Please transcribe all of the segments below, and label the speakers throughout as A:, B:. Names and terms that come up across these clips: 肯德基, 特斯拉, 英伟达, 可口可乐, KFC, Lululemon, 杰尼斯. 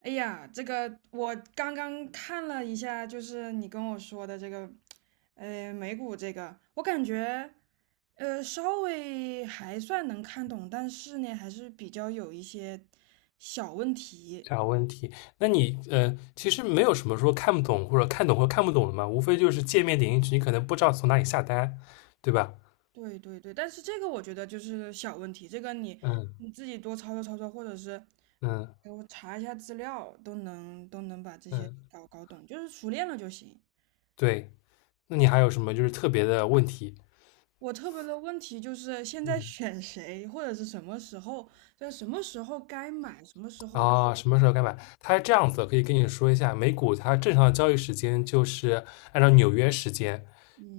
A: 哎呀，这个我刚刚看了一下，就是你跟我说的这个，美股这个，我感觉，稍微还算能看懂，但是呢，还是比较有一些小问题。
B: 啥问题？那你其实没有什么说看不懂或者看懂或看不懂的嘛，无非就是界面点进去，你可能不知道从哪里下单，对吧？
A: 对对对，但是这个我觉得就是小问题，这个你
B: 嗯
A: 你自己多操作操作，或者是
B: 嗯
A: 给我查一下资料，都能把这些
B: 嗯，
A: 搞搞懂，就是熟练了就行。
B: 对。那你还有什么就是特别的问题？
A: 我特别的问题就是现在
B: 嗯
A: 选谁，或者是什么时候，就是什么时候该买，什么时候，
B: 什么时候该买？它是这样子的，可以跟你说一下，美股它正常的交易时间就是按照纽约时间，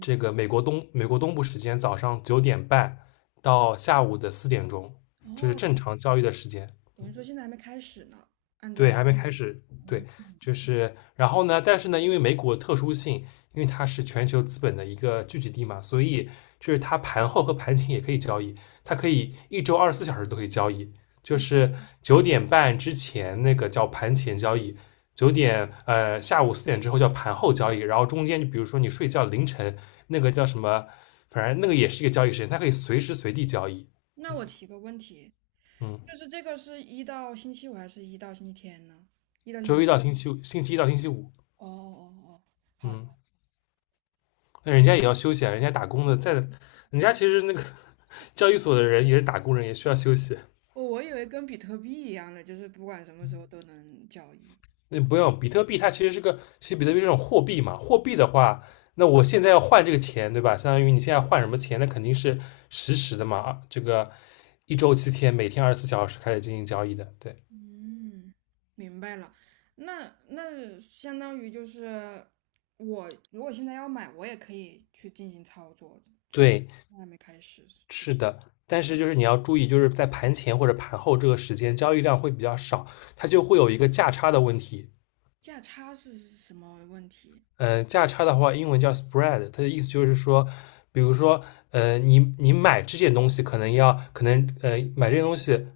B: 这个美国东部时间早上九点半到下午的4点钟，这是
A: 哦，
B: 正常交易的时间。
A: 等于说现在还没开始呢。按
B: 对，
A: 照，
B: 还没开始，对，
A: 嗯，
B: 就是然后呢，但是呢，因为美股的特殊性，因为它是全球资本的一个聚集地嘛，所以就是它盘后和盘前也可以交易，它可以一周二十四小时都可以交易，就是九点半之前那个叫盘前交易，下午 4 点之后叫盘后交易，然后中间就比如说你睡觉凌晨那个叫什么，反正那个也是一个交易时间，它可以随时随地交易。
A: 那我提个问题，
B: 嗯，
A: 就是这个是一到星期五还是一到星期天呢？一到
B: 周
A: 星，
B: 一到星期五，星期一到星期五。
A: 哦哦哦，好的，
B: 嗯。那人家也要休息啊，人家打工的在，人家其实那个 交易所的人也是打工人，也需要休息。
A: 我以为跟比特币一样的，就是不管什么时候都能交易。
B: 那不用，比特币它其实是个，其实比特币这种货币嘛，货币的话，那我现在要换这个钱，对吧？相当于你现在换什么钱，那肯定是实时的嘛，啊这个一周7 天，每天二十四小时开始进行交易的，对
A: 嗯，明白了。那相当于就是我如果现在要买，我也可以去进行操作，
B: 对。
A: 还没开始。记得
B: 但是就是你要注意，就是在盘前或者盘后这个时间，交易量会比较少，它就会有一个价差的问题。
A: 价差是什么问题？
B: 价差的话，英文叫 spread，它的意思就是说，比如说，你买这件东西可能要，买这件东西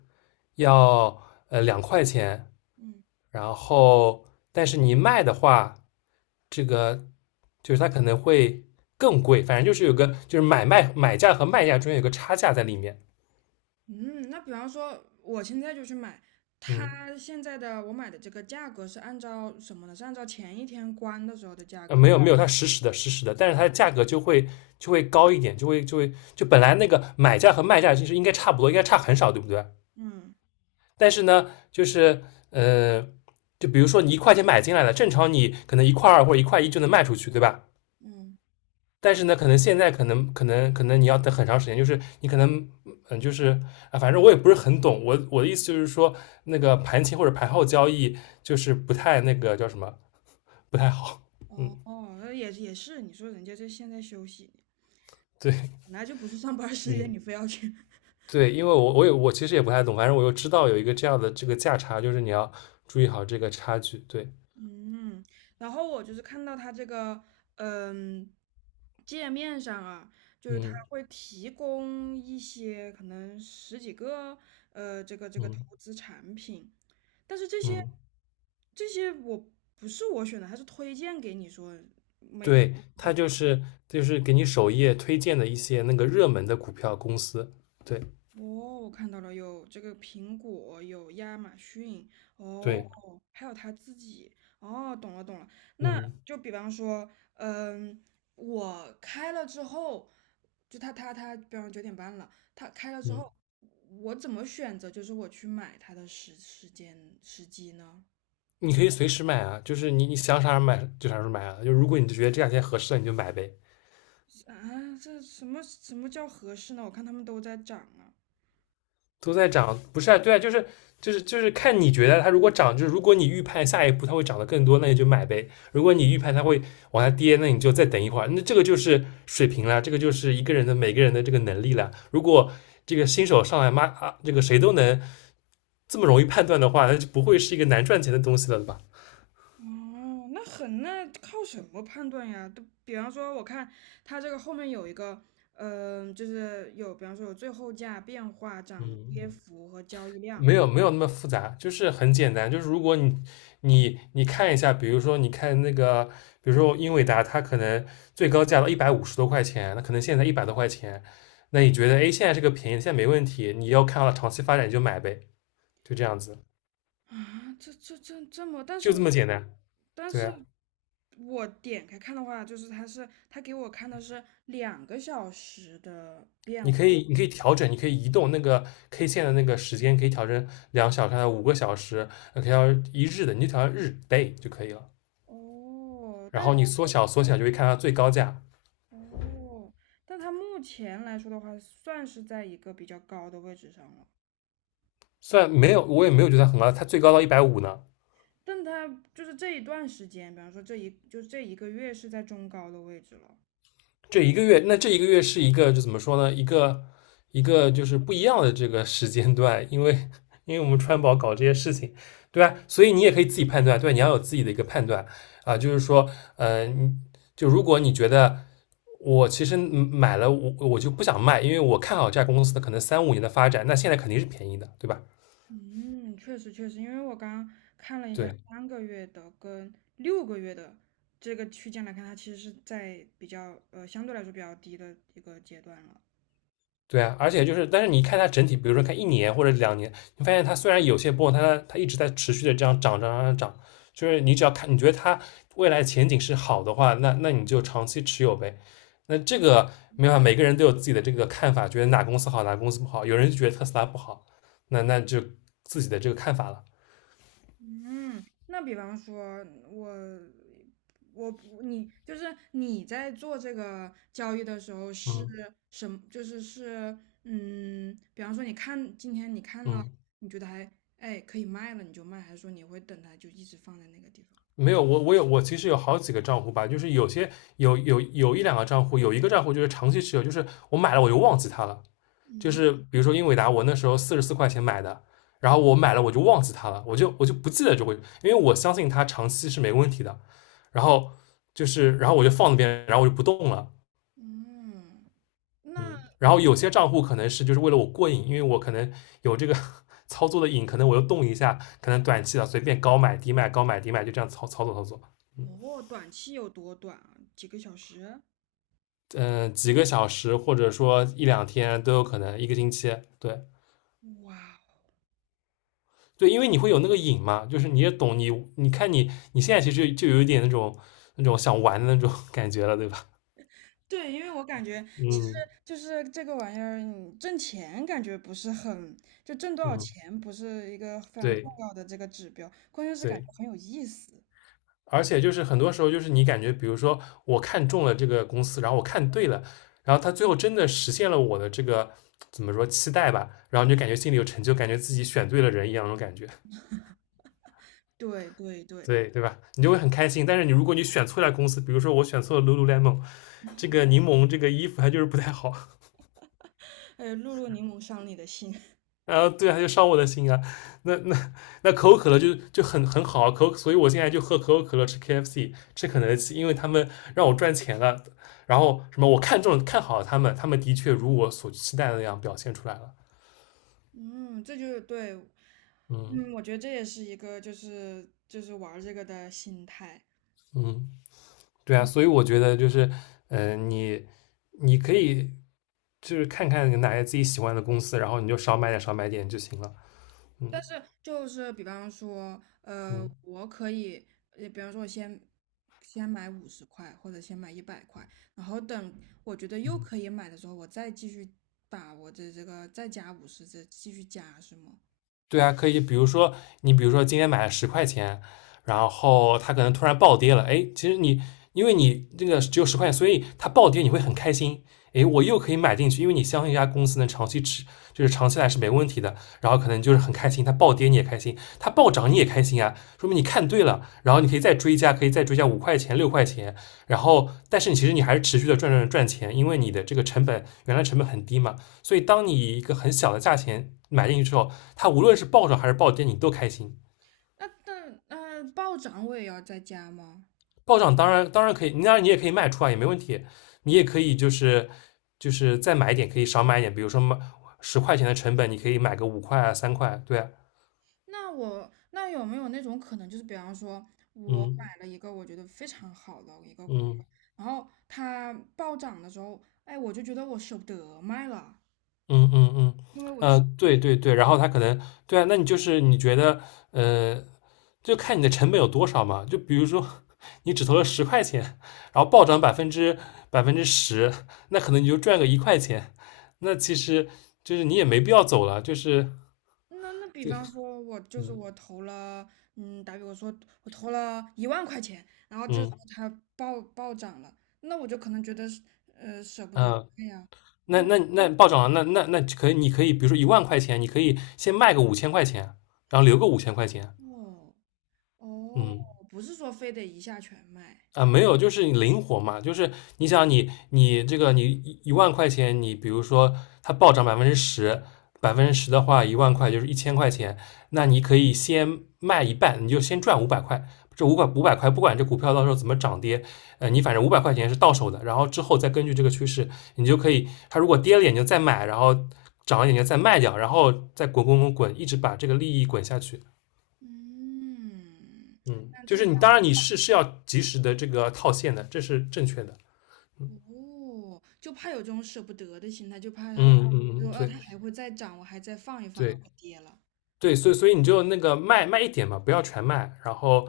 B: 要2 块钱，
A: 嗯
B: 然后但是你卖的话，这个就是它可能会更贵，反正就是有个就是买卖买价和卖价中间有个差价在里面。
A: 嗯，那比方说我现在就去买，
B: 嗯，
A: 它现在的我买的这个价格是按照什么呢？是按照前一天关的时候的价格吗？
B: 没有没有，它实时的实时的，但是它的价格就会高一点，就会就会就本来那个买价和卖价其实应该差不多，应该差很少，对不对？
A: 嗯
B: 但是呢，就是呃，就比如说你1 块钱买进来了，正常你可能1 块 2或者1 块 1就能卖出去，对吧？
A: 嗯，
B: 但是呢，可能现在可能你要等很长时间，就是你可能就是反正我也不是很懂。我的意思就是说，那个盘前或者盘后交易就是不太那个叫什么，不太好。嗯，
A: 哦哦，那也是，你说人家这现在休息，
B: 对，
A: 本来就不是上班儿时间，
B: 嗯，
A: 你非要去
B: 对，因为我其实也不太懂，反正我又知道有一个这样的这个价差，就是你要注意好这个差距。对，
A: 嗯，然后我就是看到它这个，嗯，界面上啊，就是它
B: 嗯
A: 会提供一些可能十几个，这个投
B: 嗯
A: 资产品，但是这些
B: 嗯，
A: 这些我不是我选的，它是推荐给你说每
B: 对，它就是给你首页推荐的一些那个热门的股票公司，对
A: 哦，我看到了，有这个苹果，有亚马逊，哦，
B: 对，
A: 还有他自己，哦，懂了懂了。那
B: 嗯
A: 就比方说，嗯，我开了之后，就他，比方9:30了，他开了之
B: 嗯，
A: 后，我怎么选择？就是我去买它的时间时机呢？
B: 你可以随时买啊，就是你想啥时候买就啥时候买啊，就如果你觉得这两天合适了，你就买呗，
A: 啊，这什么叫合适呢？我看他们都在涨啊。
B: 都在涨，不是啊，对啊，就是看你觉得它如果涨，就是如果你预判下一步它会涨得更多，那你就买呗；如果你预判它会往下跌，那你就再等一会儿，那这个就是水平了，这个就是一个人的每个人的这个能力了，如果。这个新手上来妈啊，这个谁都能这么容易判断的话，那就不会是一个难赚钱的东西了吧？
A: 哦，那靠什么判断呀？都比方说，我看它这个后面有一个，就是有，比方说有最后价、变化、涨跌
B: 嗯，
A: 幅和交易量。
B: 没有没有那么复杂，就是很简单。就是如果你你看一下，比如说你看那个，比如说英伟达，它可能最高价到150 多块钱，那可能现在100 多块钱，那你觉得哎现在这个便宜，现在没问题，你要看到长期发展你就买呗，就这样子，
A: 啊，这这这这么，但是
B: 就这
A: 我
B: 么简单。
A: 但
B: 对
A: 是
B: 啊，
A: 点开看的话，就是它是它给我看的是2个小时的变
B: 你
A: 化。
B: 可以你可以调整，你可以移动那个 K 线的那个时间，可以调成2 小时、5 个小时，可以调一日的，你就调日 day 就可以了。
A: 哦，
B: 然后你缩小缩小就会看到最高价，
A: 哦，但它目前来说的话，算是在一个比较高的位置上了。
B: 虽然没有我也没有觉得很高，它最高到一百五十呢。
A: 但它就是这一段时间，比方说就这一个月是在中高的位置了。
B: 这一个月，那这一个月是一个就怎么说呢？一个一个就是不一样的这个时间段，因为我们川宝搞这些事情，对吧？所以你也可以自己判断，对吧你要有自己的一个判断啊，就是说，呃，就如果你觉得我其实买了，我就不想卖，因为我看好这家公司的可能三五年的发展，那现在肯定是便宜的，对吧？
A: 嗯，确实确实，因为我刚刚看了一下
B: 对，
A: 3个月的跟6个月的这个区间来看，它其实是在比较相对来说比较低的一个阶段了。
B: 对啊，而且就是，但是你看它整体，比如说看1 年或者2 年，你发现它虽然有些波动，它一直在持续的这样涨涨涨涨，涨，就是你只要看，你觉得它未来前景是好的话，那你就长期持有呗。那这个没办法，每个人都有自己的这个看法，觉得哪公司好，哪公司不好。有人就觉得特斯拉不好，那就自己的这个看法了。
A: 嗯，那比方说，我不你就是你在做这个交易的时候是
B: 嗯
A: 什么？就是嗯，比方说你看今天你看了，
B: 嗯，
A: 你觉得还哎可以卖了，你就卖，还是说你会等它就一直放在那个地方？
B: 没有，我其实有好几个账户吧，就是有些有一两个账户，有一个账户就是长期持有，就是我买了我就忘记它了。就是比如说英伟达，我那时候44 块钱买的，然后我买了我就忘记它了，我就不记得就会，因为我相信它长期是没问题的。然后就是，然后我就放那边，然后我就不动了。
A: 嗯，那
B: 嗯，然后有些账户可能是就是为了我过瘾，因为我可能有这个 操作的瘾，可能我又动一下，可能短期的随便高买低卖，高买低卖，就这样操作操作，
A: 我短期有多短啊？几个小时？
B: 几个小时或者说一两天都有可能，一个星期，对，
A: 哇，
B: 对，因为你会有那个瘾嘛，就是你也懂你，你看你现在其实就有一点那种想玩的那种 感觉了，对吧？
A: 对，因为我感觉其实
B: 嗯
A: 就是这个玩意儿，你挣钱感觉不是很，就挣多少
B: 嗯，
A: 钱不是一个非常重
B: 对
A: 要的这个指标，关键是感觉
B: 对，
A: 很有意思。
B: 而且就是很多时候就是你感觉，比如说我看中了这个公司，然后我看对了，然后他最后真的实现了我的这个怎么说期待吧，然后你就感觉心里有成就，感觉自己选对了人一样那种感觉，
A: 对对对，
B: 对吧？你就会很开心。但是你如果你选错了公司，比如说我选错了 Lululemon 这个柠檬这个衣服，它就是不太好。
A: 哎，露露柠檬伤你的心，
B: 啊，对啊，就伤我的心啊。那可口可乐就很好啊，所以我现在就喝可口可乐，吃 KFC，吃肯德基，因为他们让我赚钱了。然后什么，我看中了看好了他们，他们的确如我所期待的那样表现出来了。
A: 嗯，这就是对，
B: 嗯
A: 嗯，我觉得这也是一个就是玩儿这个的心态。
B: 嗯，对啊，所以我觉得就是，嗯，你你可以就是看看哪些自己喜欢的公司，然后你就少买点少买点就行了。
A: 但
B: 嗯
A: 是就是比方说，
B: 嗯
A: 我可以，比方说我先买50块，或者先买100块，然后等我觉得又
B: 嗯。
A: 可以买的时候，我再继续把我的这个再加五十，再继续加是吗？
B: 对啊，可以，比如说你，比如说今天买了十块钱，然后它可能突然暴跌了，哎，其实你因为你这个只有十块钱，所以它暴跌你会很开心，哎，我又可以买进去，因为你相信一家公司能长期持，就是长期来是没问题的，然后可能就是很开心，它暴跌你也开心，它暴涨你也开心啊，说明你看对了，然后你可以再追加，5块钱、6块钱，然后但是你其实你还是持续的赚钱，因为你的这个原来成本很低嘛，所以当你以一个很小的价钱买进去之后，它无论是暴涨还是暴跌，你都开心。
A: 那暴涨我也要再加吗？
B: 暴涨当然可以，当然你也可以卖出啊，也没问题。你也可以就是再买一点，可以少买一点，比如说买十块钱的成本，你可以买个五块啊、3块啊，对啊，
A: 那我有没有那种可能，就是比方说我
B: 嗯
A: 买了一个我觉得非常好的一个股票，
B: 嗯
A: 然后它暴涨的时候，哎，我就觉得我舍不得卖了。
B: 嗯嗯嗯，
A: 因为我
B: 对对对，然后它可能对啊，那你就是你觉得呃就看你的成本有多少嘛。就比如说 你只投了10块钱，然后暴涨百分之十，那可能你就赚个1块钱。那其实就是你也没必要走了，就是
A: 那比方说，我就是
B: 嗯
A: 我投了，嗯，打比我说我投了1万块钱，然后这
B: 嗯
A: 时候它暴涨了，那我就可能觉得是，舍不
B: 嗯、
A: 得卖呀。
B: 那暴涨了，那可以，你可以比如说一万块钱，你可以先卖个五千块钱，然后留个五千块钱，
A: 哦哦，
B: 嗯。
A: 不是说非得一下全卖。
B: 啊，没有，就是你灵活嘛，就是你想你这个你一万块钱，你比如说它暴涨百分之十，百分之十的话，一万块就是1000块钱，那你可以先卖一半，你就先赚五百块，这五百块不管这股票到时候怎么涨跌，你反正500块钱是到手的，然后之后再根据这个趋势，你就可以，它如果跌了眼睛再买，然后涨了眼睛再卖掉，然后再滚滚滚滚，一直把这个利益滚下去。
A: 嗯，
B: 嗯，
A: 但
B: 就
A: 至
B: 是你当
A: 少
B: 然你是要及时的这个套现的，这是正确的。嗯
A: 哦，就怕有这种舍不得的心态，就怕它就
B: 嗯，
A: 就
B: 嗯，
A: 哦，
B: 对
A: 它还会再涨，我还再放一放，然
B: 对
A: 后跌了。
B: 对，所以你就那个卖一点嘛，不要全卖，然后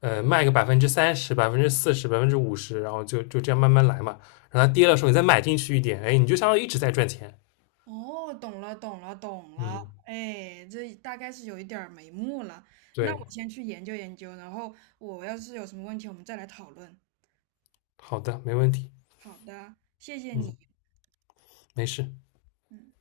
B: 卖个30%、40%、50%，然后就这样慢慢来嘛。然后它跌的时候你再买进去一点，哎，你就相当于一直在赚钱。
A: 哦，懂了，懂了，懂了，
B: 嗯，
A: 哎，这大概是有一点儿眉目了。那
B: 对，
A: 我先去研究研究，然后我要是有什么问题，我们再来讨论。
B: 好的，没问题。
A: 好的，谢谢你。
B: 嗯，没事。
A: 嗯。